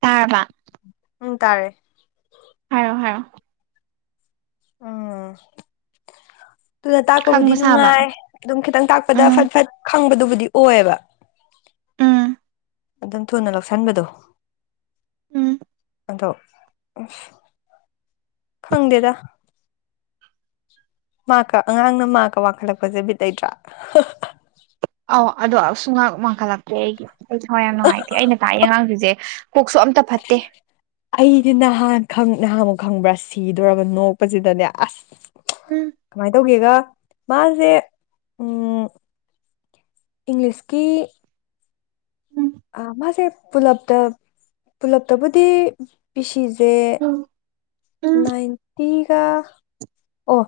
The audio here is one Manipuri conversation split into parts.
ꯇꯥꯔꯕ ꯎꯝ ꯇꯥꯔꯦ ꯍꯥꯏꯔꫭ ꯍꯥꯏꯔꫭ ꯎꯝ ꯑꯗꯨꯗ ꯇꯥꯛꯄꯕꯨꯗꯤ ꯈꯪꯕ ꯁꯥꯕ ꯅꯨꯡꯉꯥꯏ ꯑꯗꯨꯝ ꯈꯤꯇꯪ ꯇꯥꯛꯄꯗ ꯎꯝ ꯐꯠ ꯐꯠ ꯈꯪꯕꯗꯨꯕꯨꯗꯤ ꯑꯣꯏꯌꯦꯕ ꯎꯝ ꯑꯗꯨꯝ ꯊꯨꯅ ꯂꯧꯁꯟꯕꯗꯣ ꯎꯝ ꯑꯗꯣ ꯑꯁ ꯈꯪꯗꯦꯗ ꯃꯥꯀ ꯑꯉꯥꯡꯅ ꯃꯥꯀ ꯋꯥꯡꯈꯠꯂꯛꯄꯁꯦꯕꯤ ꯂꯩꯇ꯭ꯔꯥ ꯑꯧ ꯑꯗꯣ ꯑꯁꯨꯨꯡꯉꯍꯥꯛ ꯋꯥꯡꯈꯠꯂꯛꯇꯦ ꯑꯩꯒꯤ ꯊꯋꯥꯏ ꯌꯥꯝ ꯅꯨꯡꯉꯥꯏꯇꯦ ꯑꯩꯅ ꯇꯥꯛꯑꯦ ꯑꯉꯥꯡꯁꯤꯁꯦ ꯀꯣꯛꯁꯨ ꯑꯝꯇ ꯐꯠꯇꯦ ꯑꯩꯗꯤ ꯅꯍꯥꯟ ꯅꯍꯥꯟꯃꯨꯛ ꯈꯪꯕ꯭ꯔꯥ ꯁꯤꯗꯣꯕ ꯅꯣꯛꯄꯁꯤꯗꯅꯦ ꯑꯁ ꯎꯝ ꯀꯃꯥꯏꯅ ꯇꯧꯒꯦꯒ ꯃꯥꯁꯦ ꯎꯝ ꯏꯪꯂꯤꯁꯀꯤ ꯎꯝ ꯑ ꯃꯥꯁꯦ ꯄꯨꯂꯞꯇ ꯄꯨꯂꯞꯇꯕꯨꯗꯤ ꯄꯤ ꯁꯤꯁꯦ ꯎꯝ ꯎꯝ ꯅꯥꯏꯟ ꯇꯤꯒ ꯑꯣ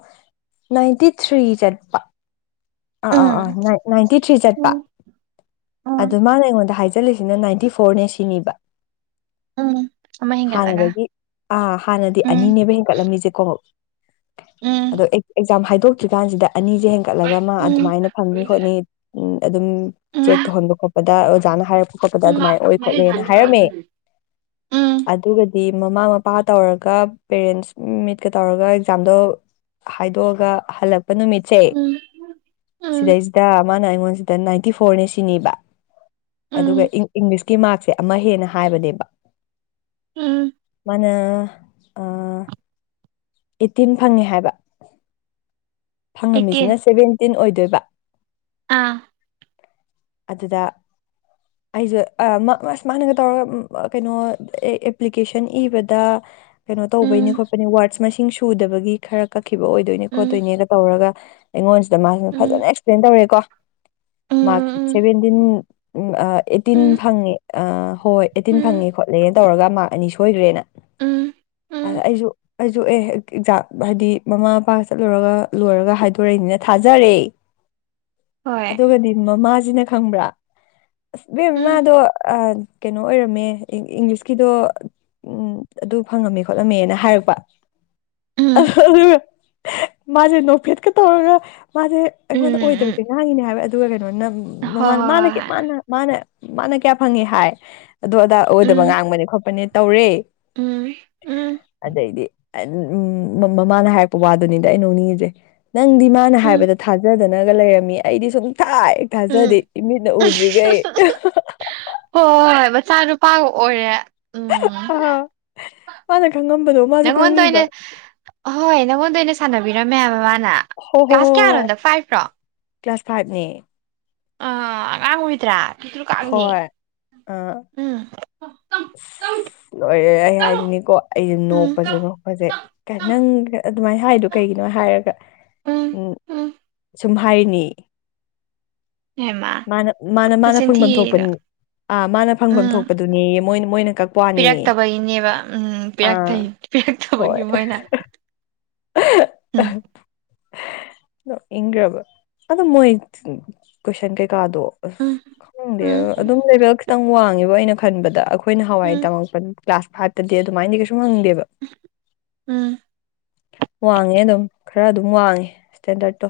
ꯅꯥꯏꯟꯇꯤ ꯊ꯭ꯔꯤ ꯆꯠꯄ ꯑꯥ ꯑꯥ ꯑꯥ ꯎꯝ ꯅꯥꯏꯟꯇꯤ ꯊ꯭ꯔꯤ ꯆꯠꯄ ꯎꯝ ꯎꯝ ꯑꯗ ꯃꯥꯅ ꯑꯩꯉꯣꯟꯗ ꯍꯥꯏꯖꯜꯂꯤꯁꯤꯅ ꯅꯥꯏꯟꯇꯤ ꯐꯣꯔꯅꯦ ꯁꯤꯅꯤꯕ ꯎꯝ ꯑꯃ ꯍꯦꯟꯒꯠꯂꯒ ꯍꯥꯟꯅꯗꯒꯤ ꯑ ꯍꯥꯟꯅꯗꯤ ꯎꯝ ꯑꯅꯤꯅꯦꯕ ꯍꯦꯟꯒꯠꯂꯝꯃꯤꯁꯦꯀꯣ ꯎꯝ ꯑꯗꯣ ꯑꯦꯛꯖꯥꯝ ꯍꯥꯏꯗꯣꯛꯇ꯭ꯔꯤ ꯀꯥꯟꯁꯤꯗ ꯑꯅꯤꯁꯦ ꯍꯦꯟꯒꯠ ꯑꯃ ꯎꯝ ꯑꯗꯨꯃꯥꯏꯅ ꯐꯪꯅꯤ ꯈꯣꯠꯅꯤ ꯎ ꯑꯗꯨꯝ ꯎꯝ ꯆꯦꯛ ꯇꯧꯍꯟꯕ ꯈꯣꯠꯄꯗ ꯑꯣꯖꯥꯅ ꯍꯥꯏꯔꯛꯄ ꯈꯣꯠꯄꯗ ꯎꯝ ꯑꯗꯨꯃꯥꯏꯅ ꯑꯣꯏ ꯈꯣꯠꯂꯦꯅ ꯍꯥꯏꯔꯝꯃꯦ ꯎꯝ ꯑꯗꯨꯒꯗꯤ ꯃꯃꯥ ꯃꯄꯥ ꯇꯧꯔꯒ ꯄꯦꯔꯦꯟꯁ ꯃꯤꯠꯀ ꯇꯧꯔꯒ ꯑꯦꯛꯖꯥꯝꯗꯣ ꯍꯥꯏꯗꯣꯛꯑꯒ ꯍꯜꯂꯛꯄ ꯅꯨꯃꯤꯠꯁꯦ ꯎꯝ ꯎꯝ ꯁꯤꯗꯩꯁꯤꯗ ꯃꯥꯅ ꯑꯩꯉꯣꯟꯁꯤꯗ ꯅꯥꯏꯟꯇꯤ ꯐꯣꯔꯅꯦ ꯁꯤꯅꯤꯕ ꯑꯗꯨꯒ ꯎꯝ ꯏꯪꯂꯤꯁ ꯤ ꯃꯥꯔꯛꯁꯦ ꯑꯃ ꯍꯦꯟꯅ ꯍꯥꯏꯕꯅꯦꯕ ꯎꯝ ꯃꯅ ꯑꯩꯠꯇꯤꯟ ꯐꯪꯉꯦ ꯍꯥꯏꯕ ꯑꯩꯠꯇꯤꯟ ꯐꯪꯉꯝꯃꯤꯁꯤꯅ ꯁꯦꯚꯦꯟꯇꯤꯟ ꯑꯣꯏꯗꯣꯏꯕ ꯑꯥ ꯑꯗꯨꯗ [unintelligible] ꯑꯩꯁꯨꯦ ꯃꯁ ꯃꯥꯅꯒ ꯇꯧꯔꯒ ꯀꯩꯅꯣ ꯑꯦꯄ꯭ꯂꯤꯀꯦꯁꯟ ꯏꯕꯗ ꯀꯩꯅꯣ ꯇꯧꯕꯩꯅꯤ ꯎꯝ ꯈꯣꯠꯄꯅꯤ ꯋꯥꯔꯗꯁ ꯃꯁꯤꯡ ꯁꯨꯗꯕꯒꯤ ꯈꯔ ꯀꯛꯈꯤꯕ ꯑꯣꯏꯗꯣꯏꯅꯦ ꯎꯝ ꯈꯣꯠꯇꯣꯏꯅꯦ ꯇꯧꯔꯒ ꯑꯩꯉꯣꯟꯁꯤꯗ ꯃꯥꯁꯤꯅ ꯎꯝ ꯐꯖꯅ ꯑꯦꯛꯁꯄ꯭ꯂꯦꯟ ꯇꯧꯔꯦꯀꯣ ꯎꯝ ꯎꯝ ꯃꯥꯚꯦꯟꯗꯤ ꯑꯩꯠꯇꯤꯟ ꯎꯝ ꯐꯪꯉꯦ ꯑ ꯍꯣꯏ ꯍꯣꯏ ꯑꯦꯠꯇꯤꯟ ꯎꯝ ꯐꯪꯉꯦ ꯈꯣꯠꯂꯦꯅ ꯇꯧꯔꯒ ꯃꯥꯔꯛ ꯑꯅꯤ ꯁꯣꯏꯈ꯭ꯔꯦꯅ ꯎꯝ ꯑ ꯎꯝ ꯑꯩꯁꯨ ꯑꯩꯁꯨ ꯑꯦ ꯑꯦꯛꯖꯥꯝ ꯍꯥꯏꯗꯤ ꯃꯃꯥ ꯃꯄꯥꯒ ꯆꯠꯂꯨꯔꯒ ꯂꯣꯏꯔꯒ ꯍꯥꯏꯗꯣꯔꯛꯏꯅꯤꯅ ꯊꯥꯖꯔꯦ [unintelligible] ꯑꯗꯨꯒꯗꯤ ꯃꯃꯥꯁꯤꯅ ꯈꯪꯕ꯭ꯔꯥ ꯑꯁ ꯕ ꯎꯝ ꯃꯃꯥꯗꯣ ꯀꯩꯅꯣ ꯑꯣꯏꯔꯝꯃꯦ ꯏꯪꯂꯤꯁꯀꯤꯗꯣ ꯑꯗꯨ ꯐꯪꯉꯝꯃꯦ ꯈꯣꯠꯂꯝꯃꯦꯅ ꯍꯥꯏꯔꯛꯄ ꯎꯝ [unintelligible] ꯃꯥꯁꯦ ꯅꯣꯐꯦꯠꯀ ꯇꯧꯔꯒ ꯃꯥꯁꯦ ꯎꯝ ꯑꯩꯉꯣꯟꯗ ꯎꯝ ꯑꯣꯏꯗꯕꯁꯦ ꯉꯥꯡꯉꯤꯅꯦ ꯍꯥꯏꯕ ꯑꯗꯨꯒ ꯀꯩꯅꯣꯅ ꯃꯥꯅ ꯍꯣꯏ ꯃꯥꯅ ꯃꯥꯅ ꯃꯥꯅ ꯀꯌꯥ ꯐꯪꯉꯤ ꯍꯥꯏ ꯑꯗꯨ ꯑꯗꯥ ꯑꯣꯏꯗꯕ ꯎꯝ ꯉꯥꯡꯕꯅꯦ ꯈꯣꯠꯄꯅꯦ ꯇꯧꯔꯦ ꯎꯝ ꯎꯝ ꯑꯗꯩꯗꯤ ꯃꯃꯥꯅ ꯍꯥꯏꯔꯛꯄ ꯋꯥꯗꯨꯅꯤꯗ ꯑꯩ ꯅꯣꯡꯅꯤꯁꯦ ꯅꯪꯗꯤ ꯃꯥꯅ ꯎꯝ ꯍꯥꯏꯕꯗ ꯊꯥꯖꯗꯅꯒ ꯂꯩꯔꯝꯃꯤ ꯑꯩꯗꯤ ꯁꯨꯝ ꯊꯥꯏ ꯊꯥꯖꯗꯦ ꯎꯝ ꯏꯃꯤꯠꯅ ꯎꯗ꯭ꯔꯤꯈꯩ ꯍꯣꯏ ꯃꯆꯥ ꯅꯨꯄꯥꯒ ꯑꯣꯏꯔꯦ ꯎꯝ ꯑꯥ ꯃꯥꯅ ꯈꯪꯉꯝꯕꯗꯣ ꯃꯥꯁꯨ ꯈꯪꯉꯤꯕ ꯑꯍꯣꯏ ꯅꯉꯣꯟꯗ ꯑꯣꯏꯅ ꯁꯥꯟꯅꯕꯤꯔꯝꯃꯦ ꯍꯥꯏꯕ ꯃꯥꯅ ꯍꯣꯏ ꯍꯣꯏ ꯀ꯭ꯂꯥꯁ ꯍꯣꯏ ꯀꯌꯥꯅꯣ ꯍꯣꯏ ꯑꯗꯣ ꯐꯥꯏꯚ ꯔꯣ ꯀ꯭ꯂꯥꯁ ꯐꯥꯏꯕꯅꯦ ꯑꯥ ꯑꯉꯥꯡ ꯑꯣꯏꯗ꯭ꯔꯥ ꯇꯥꯡꯅꯦ ꯍꯣꯏ ꯑꯥ ꯎꯝ ꯂꯣꯏꯔꯦ ꯑꯩ ꯍꯥꯏꯅꯤꯡꯅꯤꯀꯣ ꯑꯩꯖꯦ ꯎꯝ ꯅꯣꯛꯄꯖꯦꯅꯣ ꯍꯧꯖꯤꯛ ꯅꯪ ꯑꯗꯨꯃꯥꯏꯅ ꯍꯥꯏꯗꯣ ꯀꯩꯒꯤꯅꯣ ꯍꯥꯏꯔꯒ ꯎꯝ ꯁꯨꯝ ꯍꯥꯏꯔꯤꯅꯤ ꯍꯦꯃꯥ ꯃꯥꯅ ꯃꯥꯅ ꯃꯥꯅ ꯃꯆꯤꯟ ꯐꯪꯐꯝ ꯊꯤꯔꯤꯗꯣ ꯊꯣꯛꯄꯅꯤ ꯑꯥ ꯃꯥꯅ ꯐꯪꯐꯝ ꯎꯝ ꯊꯣꯛꯄꯗꯨꯅꯦ ꯃꯣꯏ ꯃꯣꯏꯅ ꯀꯛꯄ ꯋꯥꯅꯤꯌꯦ ꯄꯦꯈꯠꯈꯕꯒꯤ ꯃꯣꯏꯅ ꯎꯝ ꯅꯣꯛꯅꯤꯡꯒ꯭ꯔꯕ ꯑꯗꯨ ꯃꯣꯏ ꯀꯣꯏꯁꯟ ꯀꯩꯀꯥꯗꯣ ꯑꯁ ꯎꯝ ꯈꯪꯗꯦ ꯎꯝ ꯑꯗꯨꯝ ꯂꯦꯕꯦꯜ ꯈꯤꯇꯪ ꯋꯥꯡꯉꯦꯕ ꯑꯩꯅ ꯈꯟꯕꯗ ꯑꯩꯈꯣꯏꯅ ꯍꯋꯥꯏ ꯎꯝ ꯇꯝꯃꯛꯄ ꯀ꯭ꯂꯥꯁ ꯐꯥꯏꯚꯇꯗꯤ ꯑꯗꯨꯃꯥꯏꯅꯗꯤ ꯀꯩꯁꯨ ꯍꯪꯗꯦꯕ ꯎꯝ ꯋꯥꯡꯉꯦ ꯑꯗꯨꯝ ꯈꯔ ꯑꯗꯨꯝ ꯋꯥꯡꯉꯦ ꯁꯇꯦꯟꯗꯔꯠꯇꯣ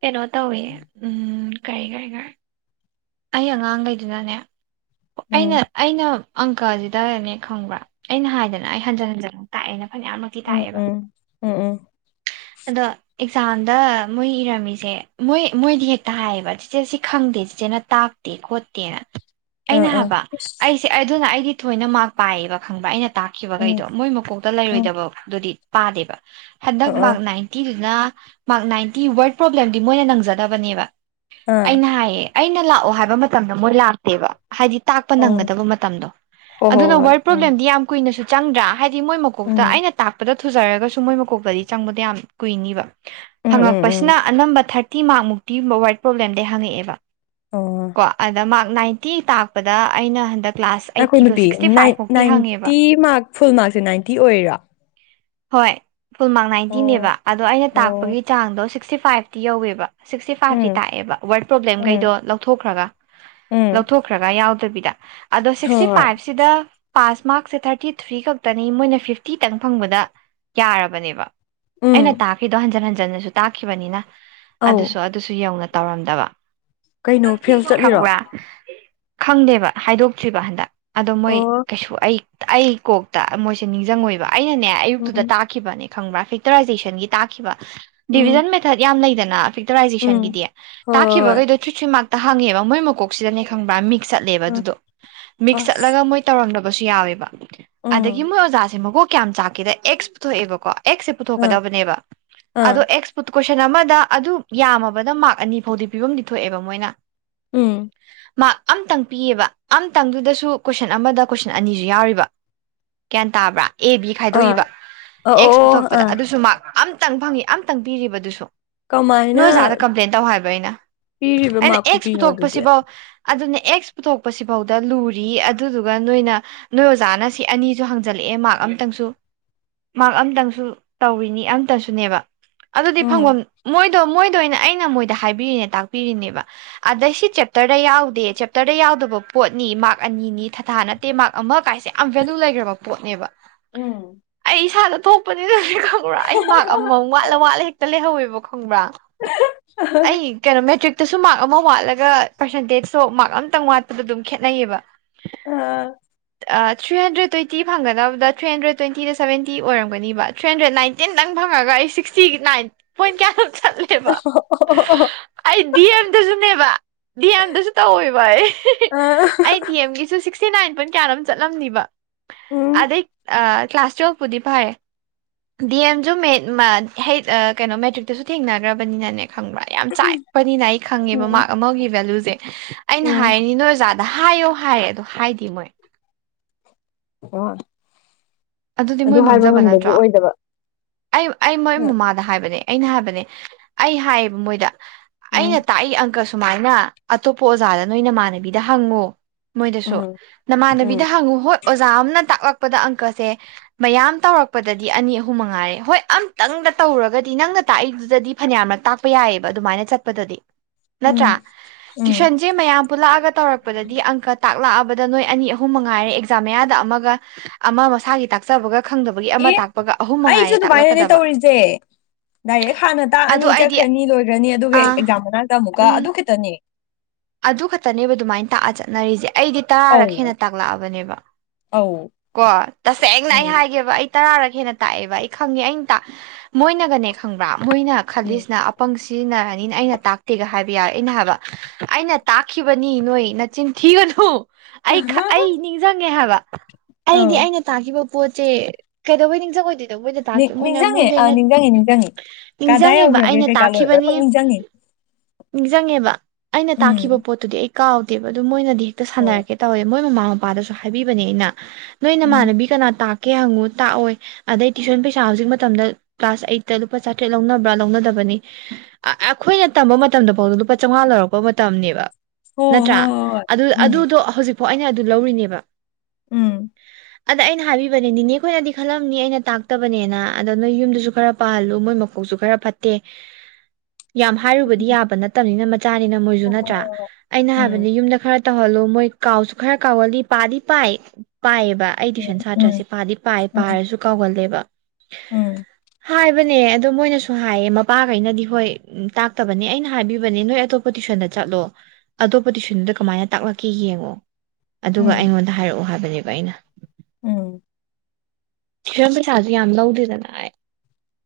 ꯀꯩꯅꯣ ꯇꯧꯏ ꯎꯝ ꯀꯔꯤ ꯀꯔꯤ ꯀꯩ ꯑꯩ ꯑꯉꯥꯡꯈꯩꯗꯨꯅꯅꯦ ꯎꯝ ꯑꯩꯅ ꯑꯩꯅ ꯑꯪꯀꯁꯤꯗꯅꯦ ꯈꯪꯕ꯭ꯔꯥ ꯑꯩꯅ ꯍꯥꯏꯗꯅ ꯑꯩ ꯍꯟꯖꯟ ꯍꯟꯖꯟ ꯇꯥꯛꯑꯦꯅ ꯐꯅꯌꯥꯝꯃꯛꯇꯤ ꯎꯝ ꯇꯥꯛꯑꯦꯕ ꯎꯝ ꯎꯝ ꯎꯝ ꯑꯗꯣ ꯑꯦꯛꯖꯥꯝꯗ ꯃꯣꯏ ꯏꯔꯝꯃꯤꯁꯦ ꯃꯣꯏ ꯃꯣꯏꯗꯤ ꯍꯦꯛꯇ ꯍꯥꯏꯌꯦꯕ ꯆꯤꯆꯦ ꯁꯤ ꯈꯪꯗꯦ ꯆꯤꯆꯦ ꯅ ꯇꯥꯛꯇꯦ ꯈꯣꯠꯇꯦꯅ ꯑꯥ ꯑꯩꯅ ꯑꯥ ꯍꯥꯏꯕ ꯏꯁ ꯑꯩꯁꯦ ꯁꯤ ꯑꯗꯨꯅ ꯑꯩꯗꯤ ꯊꯣꯏꯅ ꯃꯥꯔ ꯄꯥꯏꯌꯦꯕ ꯈꯪꯕ ꯑꯩꯅ ꯎꯝ ꯇꯥꯛꯈꯤꯕꯈꯩꯗꯣ ꯃꯣꯏ ꯃꯀꯣꯛ ꯇ ꯎꯝ ꯂꯩꯔꯣꯏꯗꯕꯗꯨꯗꯤ ꯄꯥꯗꯦꯕ ꯑ ꯍꯟꯗꯛ ꯑꯥ ꯃꯥꯔꯛ ꯅꯥꯏꯟꯇꯤꯗꯨꯅ ꯃꯥꯔꯛ ꯅꯥꯏꯟꯇꯤ ꯋꯥꯔꯗ ꯄ꯭ꯔꯣꯕ꯭ꯂꯦꯝꯗꯤ ꯃꯣꯏꯅ ꯅꯪꯖꯗꯕꯅꯦꯕ ꯑꯥ ꯑꯩꯅ ꯍꯥꯏꯌꯦ ꯑꯩꯅ ꯂꯥꯛ ꯑꯣ ꯍꯥꯏꯕ ꯃꯇꯝꯗ ꯃꯣꯏ ꯂꯥꯛꯇꯦꯕ ꯍꯥꯏꯗꯤ ꯇꯥꯛꯄ ꯑꯣ ꯅꯪꯒꯗꯕ ꯃꯇꯝꯗꯣ ꯍꯣ ꯍꯣ ꯑꯗꯨꯅ ꯍꯣꯏ ꯋꯥ ꯎꯝ ꯄ꯭ꯔꯣꯕ꯭ꯂꯦꯝꯗꯤ ꯌꯥꯝ ꯀꯨꯏꯅꯁꯨ ꯆꯪꯗ꯭ꯔꯥ ꯍꯥꯏꯗꯤ ꯃꯣꯏ ꯃꯀꯣꯛꯇ ꯎꯝ ꯑꯩꯅ ꯇꯥꯛꯄꯗ ꯊꯨꯖꯔꯒꯁꯨ ꯃꯣꯏ ꯃꯀꯣꯛꯇꯗꯤ ꯆꯪꯕꯗ ꯌꯥꯝ ꯀꯨꯏꯅꯤꯕ ꯎꯝ ꯎꯝ ꯍꯪꯉꯛꯄꯁꯤꯅ ꯎꯝ ꯑꯅꯝꯕ ꯊꯥꯔꯇꯤ ꯃꯥꯔꯛ ꯃꯨꯛꯇꯤꯒꯨꯝꯕ ꯋꯥꯔꯠ ꯄ꯭ꯔꯣꯕ꯭ꯂꯦꯝꯗꯩ ꯍꯪꯉꯛꯑꯦꯕ ꯑꯣ ꯀꯣ ꯑꯗ ꯃꯥꯔꯛ ꯅꯥꯏꯟꯇꯤ ꯇꯥꯛꯄꯗ ꯑꯩꯅ ꯍꯟꯗꯛ ꯀ꯭ꯂꯥꯁ ꯑꯩꯈꯣꯏ ꯑꯩꯠꯀꯤꯗꯣ ꯅꯨꯄꯤ ꯁꯤꯛꯁꯇꯤ ꯅꯥꯏꯟ ꯐꯥꯏꯚꯃꯨꯛꯇꯤ ꯍꯪꯉꯦꯕ ꯅꯥꯏꯟꯇꯤ ꯃꯥꯔꯛ ꯐꯨꯜ ꯃꯥꯔꯛꯁꯦ ꯅꯥꯏꯟꯇꯤ ꯑꯣꯏꯔꯤꯔꯣ ꯍꯣꯏ ꯐꯨꯜꯃꯥꯛ ꯅꯥꯏꯟꯇꯤꯅꯦꯕ ꯑꯣ ꯑꯗꯣ ꯑꯩꯅ ꯑꯣ ꯇꯥꯛꯄꯒꯤ ꯆꯥꯡꯗꯣ ꯁꯤꯛꯁꯇꯤ ꯐꯥꯏꯚꯇꯤ ꯌꯧꯋꯦꯕ ꯁꯤꯛꯁꯇꯤ ꯐꯥꯏꯚꯇꯤ ꯎꯝ ꯇꯥꯛꯑꯦꯕ ꯋꯥꯔꯗ ꯄ꯭ꯔꯣꯕ꯭ꯂꯦꯝ ꯀꯩꯗꯣ ꯎꯝ ꯂꯧ ꯊꯣꯛꯈ꯭ꯔꯒ ꯎꯝ ꯂꯧꯊꯣꯛꯈ꯭ꯔꯒ ꯌꯥꯎꯗꯕꯤꯗ ꯑꯗꯣ ꯍꯣꯏ ꯁꯤꯛꯁꯇꯤ ꯍꯣꯏ ꯐꯥꯏꯚꯁꯤꯗ ꯄꯥꯁ ꯃꯥꯔꯛꯁꯦ ꯊꯥꯔꯇꯤ ꯊ꯭ꯔꯤ ꯈꯛꯇꯅꯤ ꯃꯣꯏꯅ ꯐꯤꯐꯇꯤꯇꯪ ꯐꯪꯕꯗ ꯌꯥꯔꯕꯅꯦꯕ ꯑꯩꯅ ꯎꯝ ꯇꯥꯛꯈꯤꯗꯣ ꯍꯟꯖꯤꯟ ꯍꯟꯖꯤꯟꯅꯁꯨ ꯇꯥꯛꯈꯤꯕꯅꯤꯅ ꯑꯧ ꯑꯗꯨꯁꯨ ꯑꯗꯨꯁꯨ ꯌꯧꯅ ꯇꯧꯔꯝꯗꯕ ꯀꯩꯅꯣ ꯐꯦꯜ ꯆꯠꯂꯤꯔꯣ ꯈꯪꯕ꯭ꯔꯥ ꯈꯪꯗꯦꯕ ꯍꯥꯏꯗꯣꯛꯇ꯭ꯔꯤꯕ ꯍꯟꯗꯛ ꯑꯗꯣ ꯃꯣꯏ ꯑꯣ ꯀꯩꯁꯨ ꯑꯩ ꯑꯩ ꯀꯣꯛꯇ ꯃꯣꯏꯁꯦ ꯅꯤꯡꯁꯤꯡꯉꯣꯏꯕ ꯑꯩꯅꯅꯦ ꯑꯌꯨꯛꯇꯨꯗ ꯎꯝ ꯇꯥꯛ ꯅꯦ ꯈꯪꯕ꯭ꯔꯥ ꯐꯦꯛꯇꯔꯥꯏꯦꯁꯟꯒꯤ ꯇꯈꯤꯕ ꯎꯝ ꯗꯤꯕꯤꯖꯟ ꯃꯦꯊꯠ ꯌꯥꯝ ꯂꯩꯗꯅ ꯎꯝ ꯐꯦꯛꯇꯣꯔꯥꯏꯖꯦꯁꯟꯒꯤꯗꯤ ꯍꯣꯏ ꯍꯣꯏ ꯇꯥꯛꯈꯤꯕꯈꯩꯗꯣ ꯊ꯭ꯔꯤ ꯊ꯭ꯔꯤ ꯃꯥꯔꯛꯇ ꯍꯪꯉꯦꯕ ꯃꯣꯏ ꯃꯀꯣꯛꯁꯤꯗꯅꯦ ꯈꯪꯕ꯭ꯔꯥ ꯃꯤꯛꯁ ꯆꯠꯂꯦꯕ ꯍꯣꯏ ꯑꯗꯨꯗꯣ ꯃꯤꯛꯁ ꯑꯁ ꯆꯠꯂꯒ ꯃꯣꯏ ꯇꯧꯔꯝꯗꯕꯁꯨ ꯌꯥꯎꯋꯦꯕ ꯑꯗꯒꯤ ꯎꯝ ꯃꯣꯏ ꯑꯣꯖꯥꯁꯦ ꯃꯒꯣꯛ ꯀꯌꯥꯝ ꯆꯥꯛꯀꯦꯗ ꯑꯦꯛꯁ ꯄꯨꯊꯣꯛꯑꯦꯕꯀꯣ ꯑꯦꯛꯁꯦ ꯑꯥ ꯄꯨꯊꯣꯛꯀꯗꯕꯅꯦꯕ ꯑꯗꯣ ꯑꯥ ꯑꯦꯁ ꯀꯣꯏꯁꯟ ꯑꯃꯗ ꯑꯗꯨ ꯌꯥꯝꯃꯕꯗ ꯃꯥꯔꯛ ꯑꯅꯤ ꯐꯥꯎꯗꯤ ꯄꯤꯐꯝꯗꯤ ꯊꯣꯛꯑꯦꯕ ꯃꯣꯏꯅ ꯎꯝ [inaudible] ꯃꯥꯔꯛ ꯑꯃꯇꯪ ꯄꯤꯌꯦꯕ ꯑꯃꯇꯪꯗꯨꯗꯁꯨ ꯀꯣꯏꯁꯟ ꯑꯃꯗ ꯀꯣꯏꯁꯟ ꯑꯅꯤꯁꯨ ꯌꯥꯎꯔꯤꯕ ꯒ꯭ꯌꯥꯟ ꯇꯥꯕ꯭ꯔꯥ ꯑꯦ ꯕꯤ ꯑꯥ ꯈꯥꯏꯗꯣꯛꯏꯕ ꯑ ꯑꯦꯛꯁ ꯑꯣ ꯄꯨꯊꯣꯛꯄꯗ ꯑꯥ ꯑꯗꯨꯁꯨ ꯃꯥꯔꯛ ꯑꯝꯇꯪ ꯐꯪꯉꯤ ꯑꯃꯇꯪ ꯄꯤꯔꯤꯕ ꯑꯗꯨꯁꯨ ꯀꯃꯥꯏꯅ ꯅꯣꯏ ꯑꯣꯖꯥꯗ ꯀꯝꯄ꯭ꯂꯦꯟ ꯇꯧ ꯍꯥꯏꯕ ꯑꯩꯅ ꯄꯤꯔꯤꯕ ꯑꯩꯅ ꯃꯥꯛ ꯑꯦꯛꯁ ꯈꯨꯄꯤꯅꯣ ꯑꯗꯨꯗꯤ ꯄꯨꯊꯣꯛꯄꯁꯤꯐꯧ ꯑꯗꯨꯅ ꯑꯦꯛꯁ ꯄꯨꯊꯣꯛꯄꯁꯤꯐꯥꯎꯗ ꯂꯨꯔꯤ ꯑꯗꯨꯗꯨꯒ ꯅꯣꯏꯅ ꯅꯣꯏ ꯑꯣꯖꯥꯅ ꯁꯤ ꯑꯅꯤꯁꯨ ꯍꯥꯡꯖꯜꯂꯛꯑꯦ ꯃꯥꯔꯛ ꯑꯃꯇꯪꯁꯨ ꯃꯥꯔꯛ ꯑꯝꯇꯪꯁꯨ ꯇꯧꯔꯤꯅꯤ ꯑꯃꯇꯁꯨꯅꯦꯕ ꯑꯗꯨꯗꯤ ꯐꯪꯐꯝ ꯎꯝ ꯃꯣꯏꯗꯣ ꯃꯣꯏꯗ ꯑꯣꯏꯅ ꯑꯩꯅ ꯃꯣꯏꯗ ꯍꯥꯏꯕꯤꯔꯤꯅꯦ ꯇꯥꯛꯄꯤꯔꯤꯅꯦꯕ ꯑꯗꯩꯁꯤ ꯆꯦꯞꯇꯔꯗ ꯌꯥꯎꯗꯦ ꯆꯦꯞꯇꯔꯗ ꯌꯥꯎꯗꯕ ꯄꯣꯠꯅꯤ ꯃꯥꯔꯛ ꯑꯅꯤꯅꯤ ꯊꯥꯊꯥ ꯅꯠꯇꯦ ꯃꯥꯔꯛ ꯑꯃꯀꯥꯏ ꯌꯥꯝ ꯚꯦꯂꯨ ꯂꯩꯈ꯭ꯔꯕ ꯄꯣꯠꯅꯦꯕ ꯎꯝ ꯑꯩ ꯏꯁꯥꯗ ꯊꯣꯛꯄꯅꯤꯅ ꯄꯨꯔꯥ ꯑꯩꯃꯥꯔꯛ ꯑꯃꯝꯃꯝ ꯋꯥꯠꯂꯦ ꯋꯥꯠꯂꯦ ꯍꯦꯛꯇ ꯂꯩꯍꯧꯋꯦꯕ ꯈꯪꯕ꯭ꯔꯥ ꯑꯩ ꯀꯩꯅꯣ ꯃꯦꯇ꯭ꯔꯤꯛꯇꯁꯨ ꯃꯥꯔꯛ ꯑꯃ ꯋꯥꯠꯂꯒ ꯄꯥꯔꯁꯦꯟꯇꯦꯖꯇꯣ ꯃꯥꯔꯛ ꯑꯃꯇꯪ ꯋꯥꯠꯄꯗ ꯑꯗꯨꯝ ꯈꯦꯠꯅꯩꯌꯦꯕ ꯑꯥ ꯑ ꯊ꯭ꯔꯤꯍꯟꯗ꯭ꯔꯦꯠ ꯇ꯭ꯋꯦꯟꯇꯤ ꯐꯪꯗ ꯊ꯭ꯔꯤꯍꯟꯗ꯭ꯔꯦ ꯇ꯭ꯋꯦꯟꯇꯤꯗ ꯁꯕꯦꯟꯇꯤ ꯑꯣꯏꯔꯝꯒꯕ ꯊ꯭ꯔꯤꯍꯟꯗ꯭ꯔꯦꯠ ꯅꯥꯏꯟꯇꯤꯟ ꯅꯪ ꯐꯪꯉꯒ ꯑꯩ ꯁꯤꯛꯁ ꯇꯤꯅꯥꯏꯟ ꯄꯣꯏꯟ ꯀꯌꯥ ꯑꯗꯨꯝ ꯆꯠꯂꯦꯕ ꯑꯣ ꯑꯩ ꯗꯤꯑꯦꯝꯗꯁꯨꯅꯦꯕ ꯗꯤꯑꯦꯝꯗꯁꯨ ꯇꯧꯋꯦꯕ ꯑꯩ ꯑꯩ ꯗꯤꯑꯦꯝꯒꯤꯁꯨ ꯁꯤꯛꯁꯇꯤꯅꯥꯏꯟ ꯄꯣꯏꯟ ꯀꯌꯥꯅꯣꯝ ꯆꯠꯂꯝꯅꯤꯕ ꯎꯝ ꯑꯗꯩ ꯑ ꯀ꯭ꯂꯥꯁ ꯇ꯭ꯋꯦꯜꯚꯕꯨꯗꯤ ꯐꯌꯦ ꯗꯤꯑꯦꯝꯁꯨ ꯃꯦꯠꯃꯠ ꯍꯦ ꯀꯩꯅꯣꯝ ꯃꯦꯇ꯭ꯔꯤꯛꯇꯁꯨ ꯊꯦꯡꯅꯈ꯭ꯔꯕꯅꯤꯅꯅꯦ ꯈꯪꯕ꯭ꯔꯥ ꯌꯥꯝ ꯆꯥꯛꯑꯦ ꯑꯩꯈꯣꯏꯅꯤꯅ ꯑꯩꯈꯪꯉꯦꯕ ꯎꯝ ꯃꯥꯔꯛꯁꯦ ꯑꯃꯒꯤ ꯚꯦꯂꯨꯁꯦ ꯑꯩꯅ ꯎꯝ ꯍꯥꯏꯔꯅꯤ ꯅꯣꯏ ꯑꯣꯖꯥꯗ ꯍꯥꯏꯌꯣ ꯍꯥꯏꯔꯦ ꯑꯗꯣ ꯍꯥꯏꯗꯦ ꯃꯣꯏ ꯑꯣ ꯑꯗꯨꯗꯤ ꯃꯣꯏ ꯑꯗꯨ ꯍꯥꯏꯕ ꯃꯥꯡꯖꯕ ꯉꯝꯕꯁꯨ ꯅꯠꯇ꯭ꯔꯣ ꯑꯣꯏꯗꯕ ꯑꯩ ꯑꯩ ꯃꯣꯏ ꯃꯃꯥꯗ ꯍꯥꯏꯕꯅꯦ ꯑꯩꯅ ꯍꯥꯏꯕꯅꯦ ꯑꯩ ꯍꯥꯏꯌꯦꯕ ꯃꯣꯏꯗ ꯑꯩꯅ ꯎꯝ ꯇꯥꯛꯏ ꯑꯪꯀ ꯁꯨꯃꯥꯏꯅ ꯑꯇꯣꯞꯄ ꯑꯣꯖꯥꯗ ꯅꯣꯏ ꯅꯃꯥꯟꯅꯕꯤꯗ ꯍꯪꯉꯨ ꯃꯣꯏꯗꯁꯨ ꯎꯝ ꯅꯃꯥꯟꯅꯕꯤꯗ ꯎꯝ ꯍꯪꯉꯨ ꯍꯣꯏ ꯑꯣꯖꯥ ꯑꯝꯅ ꯇꯥꯛꯂꯛꯄꯗ ꯑꯪꯀꯁꯦ ꯃꯌꯥꯝ ꯇꯧꯔꯛꯄꯗꯗꯤ ꯑꯅꯤ ꯑꯍꯨꯝ ꯃꯉꯥꯔꯦ ꯍꯣꯏ ꯑꯝꯇꯪꯒ ꯇꯧꯔꯒꯗꯤ ꯅꯪꯅ ꯇꯥꯛꯏꯗꯨꯗꯗꯤ ꯐꯅꯌꯥꯝꯔꯛ ꯇꯥꯛꯄ ꯌꯥꯏꯑꯕ ꯑꯗꯨꯃꯥꯏꯅ ꯆꯠꯄꯗꯗꯤ ꯅꯠꯇ꯭ꯔꯥ ꯎꯝ ꯎꯝ ꯇ꯭ꯨꯁꯟ ꯁꯦ ꯃꯌꯥꯝ ꯄꯨꯜꯂꯛꯑꯒ ꯇꯧꯔꯛꯄꯗꯗꯤ ꯑꯪꯀ ꯇꯥꯛꯂꯛꯑꯕꯗ ꯅꯣꯏ ꯑꯅꯤ ꯑꯍꯨꯝ ꯃꯉꯥꯏꯔꯦ ꯑꯦꯛꯖꯥꯝ ꯃꯌꯥꯗ ꯑꯃꯒ ꯑꯃ ꯃꯁꯥꯒꯤ ꯇꯥꯛꯆꯕꯒ ꯈꯪꯗꯕ ꯑꯦ ꯑꯩꯁꯨ ꯑꯗꯨꯃꯥꯏꯅꯅꯦ ꯇꯧꯔꯤꯁꯦ ꯗꯥꯏꯔꯦꯛ ꯍꯥꯟꯅ ꯇꯥꯛꯑꯅꯤ ꯑꯗꯣ ꯑꯩꯗꯤ ꯆꯠꯈ꯭ꯔꯅꯤ ꯂꯣꯏꯈ꯭ꯔꯅꯤ ꯑꯗꯨꯒ ꯑꯥ ꯑꯦꯛꯖꯥꯝ ꯃꯅꯥꯛꯇ ꯑꯃꯨꯛꯀ ꯑꯗꯨ ꯎꯝ ꯈꯤꯇꯅꯦ ꯑꯗꯨ ꯈꯛꯇꯅꯦꯕ ꯑꯗꯨꯃꯥꯏꯅ ꯇꯥꯛꯑꯒ ꯆꯠꯅꯔꯤꯁꯦ ꯑꯩꯗꯤ ꯇꯔꯥꯔꯒ ꯍꯦꯟꯅ ꯑꯧ ꯑꯧ ꯇꯥꯛꯂꯛꯑꯕꯅꯦꯕꯀꯣ ꯇꯁꯦꯡꯅ ꯑꯩ ꯎꯝ ꯍꯥꯏꯒꯦꯕ ꯑꯩ ꯇꯔꯥꯔꯒ ꯍꯦꯟꯅ ꯇꯥꯛꯑꯦꯕ ꯑꯩ ꯈꯪꯉꯦ ꯑꯩꯅ ꯇ ꯃꯣꯏꯅꯒꯅꯦ ꯈꯪꯕ꯭ꯔꯥ ꯃꯣꯏꯅ ꯎꯝ ꯈꯜꯂꯤꯁꯤꯅ ꯑꯄꯪꯁꯤ ꯁꯤꯖꯤꯟꯅꯔꯅꯤꯅ ꯑꯩꯅ ꯇꯥꯛꯇꯦꯒ ꯍꯥꯏꯕ ꯌꯥꯔꯦ ꯑꯩꯅ ꯍꯥꯏꯕ ꯑꯩꯅ ꯇꯥꯛꯈꯤꯕꯅꯤ ꯅꯣꯏ ꯅꯆꯤꯟ ꯊꯤꯒꯅꯨ ꯑꯩ ꯑꯩ ꯅꯤꯡꯁꯤꯡꯉꯦ ꯍꯥꯏꯕ ꯑꯩꯗꯤ ꯑꯧ ꯑꯩꯅ ꯇꯥꯈꯤꯕ ꯄꯣꯠꯁꯦ ꯀꯩꯗꯧꯕꯩ ꯅꯤꯡꯁꯤꯡꯉꯣꯏꯗꯣꯏꯅꯣ ꯃꯣꯏꯗ ꯇꯥꯛ ꯅꯤꯡ ꯃꯣꯏꯅ ꯅꯤꯡꯁꯤꯡꯉꯦ ꯃꯣꯏꯗ ꯑ ꯑꯩꯅ ꯅꯤꯡꯁꯤꯡꯉꯦ ꯅꯤꯡꯁꯤꯡꯉꯦ ꯀꯗꯥꯏ ꯅꯤꯡꯁꯤꯡꯉꯦꯕ ꯌꯧꯈ꯭ꯔꯒꯦ ꯑꯩꯅ ꯀꯩꯀꯥ ꯂꯣꯏ ꯇꯥꯛꯈꯤꯕꯅꯤ ꯂꯣꯏꯅꯃꯛ ꯅꯤꯡꯁꯤꯡꯉꯦ ꯅꯤꯡꯁꯤꯡꯉꯦꯕ ꯑꯩꯅ ꯇꯥꯛꯈꯤꯕ ꯎꯝ ꯄꯣꯠꯇꯨꯗꯤ ꯑꯩ ꯀꯥꯎꯗꯦꯕ ꯑꯗꯨ ꯃꯣꯏꯅꯗꯤ ꯍꯦꯛꯇ ꯍꯣꯏ ꯁꯥꯟꯅꯔꯛꯀꯦ ꯇꯧꯋꯦ ꯃꯣꯏ ꯃꯃꯥ ꯃꯄꯥꯗꯁꯨ ꯍꯥꯏꯕꯤꯕꯅꯦ ꯑꯩꯅ ꯅꯣꯏ ꯎꯝ ꯅꯃꯥꯟꯅꯕꯤ ꯀꯅꯥ ꯇꯥꯛꯀꯦ ꯍꯪꯉꯨ ꯇꯥꯛꯑꯣꯏ ꯑꯗꯩ ꯇ꯭ꯨꯁꯟ ꯄꯩꯁꯥꯁꯦ ꯃꯇꯝꯗ ꯀ꯭ꯂꯥꯁ ꯑꯩꯠꯇ ꯂꯨꯄꯥ ꯆꯥꯇ꯭ꯔꯦꯠ ꯂꯧꯅꯕ꯭ꯔꯥ ꯂꯧꯅꯗꯕꯅꯤ ꯑꯩꯈꯣꯏꯅ ꯇꯝꯕ ꯃꯇꯝꯗ ꯐꯥꯎꯗ ꯂꯨꯄꯥ ꯆꯥꯝꯃꯉꯥ ꯂꯧꯔꯛꯄ ꯃꯇꯝꯅꯦꯕ ꯍꯣ ꯅꯠꯇ꯭ꯔꯥ ꯍꯣ ꯍꯣꯏ ꯑꯗꯨ ꯎꯝ ꯑꯗꯨꯗꯣ ꯍꯧꯖꯤꯛꯐꯥꯎ ꯑꯩꯅ ꯑꯗꯨ ꯂꯧꯔꯤꯅꯦꯕ ꯎꯝ ꯑꯗ ꯑꯩꯅꯍꯥꯏꯔꯤꯕꯅꯦ ꯅꯦꯅꯦ ꯈꯣꯏꯅꯗꯤ ꯈꯜꯂꯝꯅꯤ ꯑꯩꯅ ꯇꯥꯛꯇꯕꯅꯦꯅ ꯑꯗꯣ ꯅꯣꯏ ꯌꯨꯝꯗꯁꯨ ꯈꯔ ꯄꯥꯍꯜꯂꯨ ꯃꯣꯏ ꯃꯈꯣꯛꯁꯨ ꯈꯔ ꯄꯠꯇꯦ ꯌꯥꯝ ꯍꯥꯏꯔꯨꯕꯗꯤ ꯌꯥꯕ ꯅꯠꯇꯕꯅꯤꯅ ꯃꯆꯥꯅꯤꯅ ꯃꯣꯏꯁꯨ ꯅꯠꯇ꯭ꯔꯥ ꯑꯩꯅ ꯎꯝ ꯍꯥꯏꯕꯗꯤ ꯌꯨꯝꯗ ꯈꯔ ꯇꯍꯜꯂꯣ ꯃꯣꯏ ꯀꯥꯎꯁꯨ ꯈꯔ ꯀꯋꯂꯤ ꯄꯥꯗꯤ ꯄꯥꯏ ꯄꯥꯏꯕ ꯑꯩ ꯇ꯭ꯋꯏꯁꯟ ꯎꯝ ꯁꯥꯇ꯭ꯔꯁꯦ ꯄꯗꯤ ꯄꯥꯏ ꯎꯝ ꯄꯥꯔꯁꯨ ꯀꯥꯎꯒꯜꯂꯦꯕ ꯎꯝ ꯍꯥꯏꯕꯅꯦ ꯑꯗꯣ ꯃꯣꯏꯅꯁꯨ ꯍꯥꯏꯌꯦ ꯃꯄꯥꯈꯩꯅꯗꯤ ꯍꯣꯏ ꯇꯥꯛꯇꯕꯅꯦ ꯑꯩꯅ ꯍꯥꯏꯕꯤꯕꯅꯦ ꯅꯣꯏ ꯑꯇꯣꯞꯄ ꯣ ꯇꯁꯟꯗ ꯆꯠꯂꯣ ꯑꯇꯣꯞꯄ ꯇꯨꯏꯁꯟꯗꯨꯗ ꯀꯃꯥꯏꯅ ꯇꯥꯛꯂꯛꯀꯦ ꯌꯦꯡꯉꯣ ꯑꯗꯨꯒ ꯎꯝ ꯑꯩꯉꯣꯟꯗ ꯍꯥꯏꯔꯛꯑꯣ ꯍꯥꯏꯕꯅꯦꯕ ꯑꯩꯅ ꯎꯝ ꯇꯨꯁꯟ ꯄꯩꯁꯥꯥꯁ ꯌꯥꯝ ꯂꯧꯗꯦꯗꯅ ꯑꯩ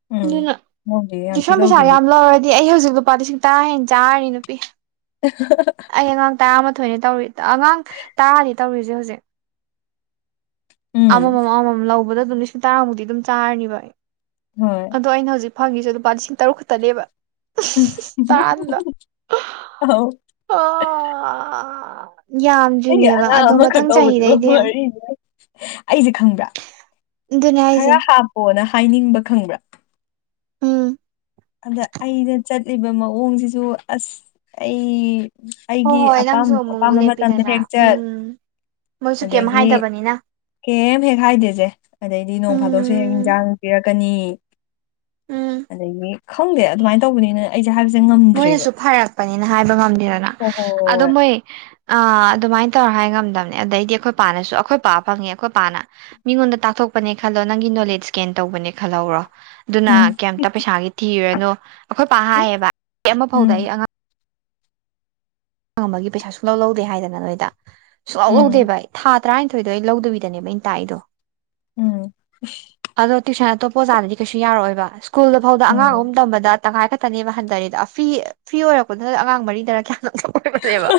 ꯎꯝ ꯑꯗꯨꯅ ꯂꯧꯗꯦꯍꯦ ꯌꯥꯝ ꯊꯤ ꯇꯨꯏꯁꯟ ꯄꯩꯁꯥ ꯂꯧꯗꯦꯍꯦ ꯌꯥꯝ ꯂꯧꯔ ꯁꯤ ꯑꯩ ꯍꯧꯖꯤꯛ ꯅꯨꯨꯄꯥꯗꯤ ꯁꯛꯇꯥ ꯍꯦꯟꯅ ꯆꯥꯔꯅꯤ ꯅꯨꯄꯤ [unintelligible] ꯑꯩ ꯑꯉꯥꯡ ꯇꯔꯥꯃꯥꯊꯣꯏꯅꯤ ꯇꯧꯔꯤ ꯑꯉꯥꯡ ꯇꯔꯥꯗꯤ ꯇꯧꯔꯤꯁꯦ ꯍꯧꯖꯤꯛ ꯎꯝ ꯑꯃꯃꯝ ꯑꯃꯃꯝ ꯂꯧꯕꯗ ꯑꯗꯨꯝ ꯂꯤꯁꯤꯡ ꯇꯔꯥꯃꯨꯛꯇꯤ ꯑꯗꯨꯝ ꯆꯥꯔꯅꯤꯕ ꯑꯩ ꯍꯣꯏ ꯑꯗꯣ ꯑꯩꯅ ꯍꯧꯖꯤꯛ ꯐꯪꯉꯤꯁꯁꯦ ꯂꯨꯄꯥ ꯂꯤꯁꯤꯡ ꯇꯔꯨꯛ ꯈꯛꯇꯅꯦꯕ ꯍꯥꯎ ꯑꯣ ꯑꯩ ꯑꯉꯥꯡ ꯑꯃꯈꯛ ꯇꯧꯕꯗꯨ ꯋꯥꯔꯤꯅꯦ ꯑꯩꯁꯦ ꯈꯪꯕ꯭ꯔꯥ ꯑꯗꯨꯅꯦ ꯍꯥꯏꯁꯦ ꯈꯔ ꯍꯥꯞꯄꯣꯅ ꯍꯥꯏꯅꯤꯡꯕ ꯈꯪꯕ꯭ꯔꯥ ꯎꯝ ꯑꯗ ꯑꯩꯗ ꯆꯠꯂꯤꯕ ꯃꯑꯣꯡꯁꯤꯁꯨ ꯑꯁ ꯑꯩ ꯍꯣꯏ ꯑꯩꯒꯤ ꯍꯣꯏ ꯑꯄꯥ ꯅꯪꯁꯨ ꯑꯃꯨꯛꯃꯨꯛ ꯑꯄꯥꯝꯕ ꯃꯇꯝꯗ ꯂꯦꯞꯄꯤꯗꯅ ꯍꯦꯛ ꯆꯠ ꯎꯝ ꯃꯣꯏꯁꯨ ꯀꯩꯝ ꯑꯗꯒꯤ ꯍꯥꯏꯗꯕꯅꯤꯅ ꯀꯩꯝ ꯍꯦꯛ ꯍꯥꯏꯗꯦꯁꯦ ꯑꯗꯩꯗꯤ ꯅꯣꯡ ꯐꯥꯗꯣꯛꯁꯨ ꯍꯦꯛ ꯎꯝ ꯌꯦꯟꯁꯥꯡ ꯄꯤꯔꯛꯀꯅꯤ ꯎꯝ ꯑꯗꯒꯤ ꯈꯪꯗꯦ ꯑꯗꯨꯃꯥꯏꯅ ꯇꯧꯕꯅꯤꯅ ꯑꯩꯁꯦ ꯍꯥꯏꯕꯁꯦ ꯉꯝ ꯃꯣꯏꯅꯁꯨ ꯐꯔꯛꯄꯅꯤꯅ ꯍꯥꯏꯕ ꯉꯝꯗꯦꯗꯅ ꯍꯣꯏ ꯑꯗꯨ ꯍꯣꯏ ꯃꯣꯏ ꯑ ꯑꯗꯨꯃꯥꯏꯅ ꯇꯧꯔ ꯍꯥꯏ ꯉꯝꯗꯕꯅꯦ ꯑꯗꯩꯗꯤ ꯑꯩꯈꯣꯏ ꯄꯥꯅꯁꯨ ꯑꯩꯈꯣꯏ ꯄꯥ ꯐꯪꯉꯦ ꯑꯩꯈꯣꯏ ꯄꯥꯅ ꯃꯤꯉꯣꯟꯗ ꯇꯥꯛꯊꯣꯛꯄꯅꯦ ꯈꯜꯂꯣ ꯅꯪꯒꯤ ꯅꯣꯂꯦꯖ ꯒꯦꯟ ꯇꯧꯕꯅꯦ ꯈꯜꯍꯧꯔꯣ ꯑꯗꯨꯅ ꯎꯝ ꯀꯩꯝꯇ ꯄꯩꯁꯥꯒꯤ ꯊꯤꯔꯅꯨ ꯑꯩꯈꯣꯏ ꯄꯥ ꯍꯥꯏꯌꯦꯕ ꯑꯩ ꯑꯃ ꯐꯥꯎꯗ ꯑꯩ ꯎꯝ ꯑꯉꯥꯡ ꯍꯥꯡ ꯑꯃꯒꯤꯒꯤ ꯄꯩꯁꯥ ꯁꯨꯡꯂ ꯂꯧꯗꯦ ꯍꯥꯏꯗꯅ ꯅꯣꯏꯗ ꯁꯨꯡꯂ ꯂꯧ ꯎꯝ ꯂꯧꯗꯦꯕ ꯑꯩ ꯊꯥ ꯇꯔꯥꯅꯤꯊꯣꯏꯗꯣ ꯑꯩ ꯂꯧꯗꯕꯤꯗꯅꯦꯕ ꯑꯩꯅ ꯇꯥꯛꯏꯗꯣ ꯎꯝ ꯑꯗꯣ ꯇ꯭ꯋꯏꯁꯟ ꯑꯇꯣꯞꯄ ꯑꯣꯖꯥꯅꯗꯤ ꯀꯩꯁꯨ ꯌꯥꯔꯛꯑꯣꯕ ꯁ꯭ꯀꯨꯜꯗ ꯐꯥꯎꯗ ꯑꯉꯥꯡ ꯑꯍꯨꯝ ꯎꯝ ꯇꯝꯕꯗ ꯇꯪꯈꯥꯏ ꯈꯛꯇꯅꯦꯕ ꯍꯟꯊꯔꯦꯗ ꯐꯤ ꯐ꯭ꯔꯤ ꯑꯣꯏꯔꯛꯄꯗꯨꯅ ꯑꯉꯥꯡ ꯃꯔꯤꯗꯔ ꯀꯌꯥꯝ ꯑꯣꯏꯅꯦꯕ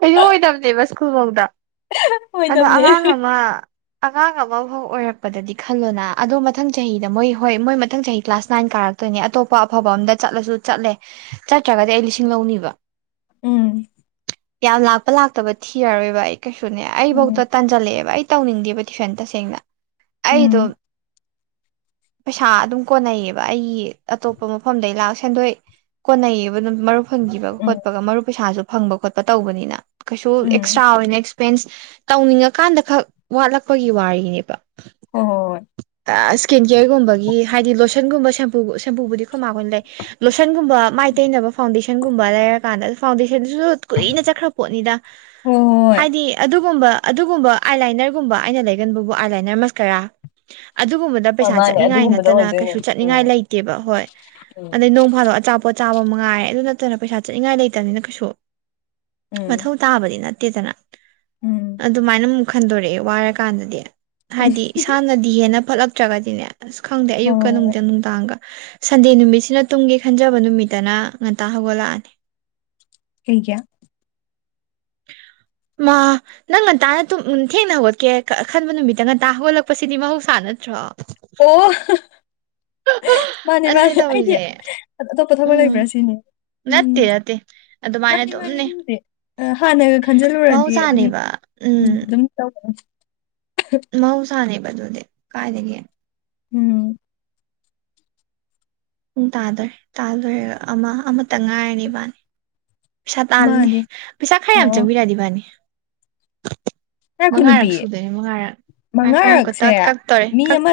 ꯀꯩꯩꯅꯣ ꯑꯣꯏꯗꯕꯅꯦꯦꯕ ꯁ꯭ꯀꯨꯜꯐꯧꯗ ꯑꯗꯣ ꯑꯣꯏꯗꯕꯅꯦ ꯑꯉꯥꯡ ꯑꯃ ꯑꯉꯥꯡ ꯑꯃꯐꯥꯎ ꯑꯣꯏꯔꯛꯄꯗꯗꯤ ꯈꯜꯂꯣꯅ ꯑꯗꯣ ꯃꯊꯪ ꯆꯍꯤꯗ ꯃꯣꯏ ꯍꯣꯏ ꯃꯣꯏ ꯃꯊꯪ ꯆꯍꯤ ꯀ꯭ꯂꯥꯁ ꯅꯥꯏꯟ ꯀꯥꯔꯛ ꯑꯗꯨꯅꯦ ꯑꯇꯣꯞꯄ ꯑꯐꯕ ꯑꯝꯗ ꯆꯠꯂꯁꯨ ꯆꯠꯂꯦ ꯆꯠꯇ꯭ꯔꯒꯗꯤ ꯑꯩ ꯂꯤꯁꯤꯡ ꯂꯧꯅꯤꯕ ꯎꯝ ꯌꯥꯝ ꯂꯥꯛꯄ ꯂꯥꯛꯇꯕ ꯊꯤꯔꯔꯣꯏꯕ ꯑꯩ ꯀꯩꯁꯨꯅꯦ ꯎꯝ ꯑꯩꯐꯧꯗ ꯇꯥꯟꯖꯜꯂꯛꯑꯦꯕ ꯑꯩ ꯇꯧꯅꯤꯡꯗꯦꯕ ꯇꯨꯋꯏꯁꯟ ꯇꯁꯦꯡꯅ ꯑꯩꯗꯣ ꯎꯝ ꯄꯩꯁꯥ ꯑꯗꯨꯝ ꯀꯣꯟꯅꯩꯌꯦꯕ ꯑꯩꯒꯤ ꯑꯇꯣꯞꯄ ꯃꯐꯝꯗꯩ ꯂꯥꯛ ꯁꯦꯟꯗꯣꯏ ꯀꯣꯟꯅꯩꯌꯦꯕ ꯑꯗꯨꯝ ꯃꯔꯨꯞ ꯐꯪꯈꯤꯕ ꯎꯝ ꯈꯣꯠꯄꯒ ꯃꯔꯨ ꯄꯩꯁꯥꯁꯨ ꯐꯪꯕ ꯈꯣꯠꯄ ꯇꯧꯕꯅꯤꯅ ꯀꯩꯁꯨ ꯎꯝ ꯑꯦꯛꯁꯇ꯭ꯔꯥ ꯑꯣꯏꯅ ꯐꯦꯟꯁ ꯇꯧꯅꯤꯡꯉꯀꯥꯟꯗ ꯈꯛ ꯋꯥꯠꯂꯛꯄꯒꯤ ꯋꯥꯔꯤꯅꯦꯕ ꯍꯣꯏ ꯍꯣꯏ ꯏꯁꯀꯤꯟ ꯀꯦꯌꯔꯒꯨꯝꯕꯒꯤ ꯍꯥꯏꯗꯤ ꯂꯣꯁꯟꯒꯨꯝꯕꯨ ꯁꯦꯝꯄꯨꯕꯨꯗꯤ ꯈꯃꯥꯡꯈ ꯑꯣꯏꯅ ꯂꯩ ꯂꯣꯁꯟꯒꯨꯝꯕ ꯃꯥꯏ ꯇꯩꯅꯕ ꯐꯥꯎꯟꯗꯦꯁꯟꯒꯨꯝꯕ ꯂꯩꯔꯀꯥꯟꯗ ꯐꯥꯎꯟꯗꯦꯁꯟꯗꯨꯁꯨ ꯀꯨꯏꯅ ꯆꯠꯈ꯭ꯔ ꯄꯣꯠꯅꯤꯗ ꯍꯣꯏ ꯍꯣꯏ ꯍꯣꯏ ꯍꯥꯏꯗꯤ [unintelligible] ꯄꯩꯁꯥ ꯍꯣꯏ ꯃꯥꯅꯦ ꯆꯠꯅꯤꯡꯉꯥꯏ ꯑꯗꯨꯒꯨꯝꯕꯗ ꯅꯠꯇꯅ ꯑꯣꯏꯗꯣꯏꯅꯦ ꯀꯩꯁꯨ ꯎꯝ ꯆꯠꯅꯤꯡꯉꯥꯏ ꯂꯩꯇꯦꯕ ꯍꯣꯏ ꯎꯝ ꯑꯗꯩ ꯅꯣꯡ ꯐꯥꯗꯣꯛ ꯑꯆꯥꯄꯣꯠ ꯆꯥꯕ ꯃꯉꯥꯏ ꯑꯗꯨ ꯅꯠꯇꯅ ꯄꯩꯁꯥ ꯆꯠꯅꯤꯡꯉꯥꯏ ꯂꯩꯇꯕꯅꯤꯅ ꯀꯩꯁꯨ ꯎꯝ ꯃꯊꯧ ꯇꯥꯕꯗꯤ ꯅꯠꯇꯦꯗꯅ ꯎꯝ ꯑꯗꯨꯃꯥꯏꯅ ꯑꯃꯨꯛ ꯈꯟꯗꯣꯔꯛꯑꯦ ꯋꯥꯔ ꯀꯥꯟꯗꯗꯤ ꯍꯥꯏꯗꯤ ꯏꯁꯥꯅꯗꯤ ꯍꯦꯟꯅ ꯐꯠꯂꯛꯇ꯭ꯔꯒꯗꯤꯅꯦ ꯑꯁ ꯈꯪꯗꯦ ꯍꯣꯏ ꯍꯣꯏ ꯑꯌꯨꯛꯀ ꯍꯣꯏ ꯅꯨꯡꯗ ꯅꯨꯡꯗꯥꯡꯒ ꯁꯟꯗꯦ ꯅꯨꯃꯤꯠꯁꯤꯅ ꯇꯨꯡꯒꯤ ꯈꯟꯖꯕ ꯅꯨꯃꯤꯠꯇꯅ ꯉꯟꯇ ꯍꯧꯒꯠꯂꯛꯑꯅꯤ ꯍꯦꯡ ꯀꯌꯥ ꯃꯥ ꯅꯪ ꯉꯟꯇꯥꯅ ꯊꯦꯡꯅ ꯍꯧꯒꯠꯀꯦ ꯑ ꯈꯟꯕ ꯅꯨꯃꯤꯠꯇ ꯉꯟꯇꯥ ꯍꯧꯒꯠꯂꯛꯄꯁꯤꯗꯤ ꯃꯍꯧꯁꯥ ꯅꯠꯇ꯭ꯔꯣ ꯑꯣ ꯃꯥꯅꯦ ꯑꯗꯨꯅꯦ ꯃꯥꯅꯦ ꯑꯩꯗꯤ ꯇꯧꯔꯤꯁꯦ ꯑꯇꯣꯞꯄ ꯊꯕꯛ ꯎꯝ ꯂꯩꯕ꯭ꯔꯥ ꯁꯤꯅꯤ ꯎꯝ ꯅꯠꯇꯦ ꯅꯠꯇꯦ ꯑꯗꯨꯃꯥꯏꯅ ꯃꯥꯅꯦ ꯃꯥꯅꯦ ꯑꯗꯨꯝꯅꯦ ꯑꯗꯨꯕꯨꯗꯤ ꯍꯥꯟꯅꯒ ꯈꯟꯖꯤꯜꯂꯨꯔꯗꯤ ꯑꯗꯨꯝ ꯎꯝ ꯑꯗꯨꯝ ꯇꯧ ꯃꯍꯧꯁꯥꯅꯦꯕ ꯑꯗꯨꯗꯤ ꯀꯥꯏꯗꯒꯤꯦ ꯎꯝ ꯄꯨꯡ ꯇꯥꯗꯣꯏꯔꯦ ꯇꯥꯗꯔꯒ ꯑꯃ ꯑꯃꯇ ꯉꯥꯏꯔꯅꯤ ꯏꯕꯥꯅꯤ ꯄꯩꯁꯥ ꯇꯥꯜꯂꯅꯤ ꯃꯥꯅꯦ ꯄꯩꯁꯥ ꯈꯔ ꯑꯣ ꯌꯥꯝ ꯑꯣ ꯆꯪꯕꯤꯔꯗꯤ ꯕꯥꯅꯤ ꯉꯥꯏꯈꯣ ꯃꯉꯥꯔꯛ ꯅꯨꯄꯤ ꯁꯨꯗꯣꯏꯅꯦ ꯃꯉꯥꯔꯛ ꯉ ꯀꯇꯥ ꯃꯉꯥꯔꯛꯁꯦ ꯀꯛꯇꯣꯔꯦ ꯃꯤ ꯀꯛ ꯑꯃ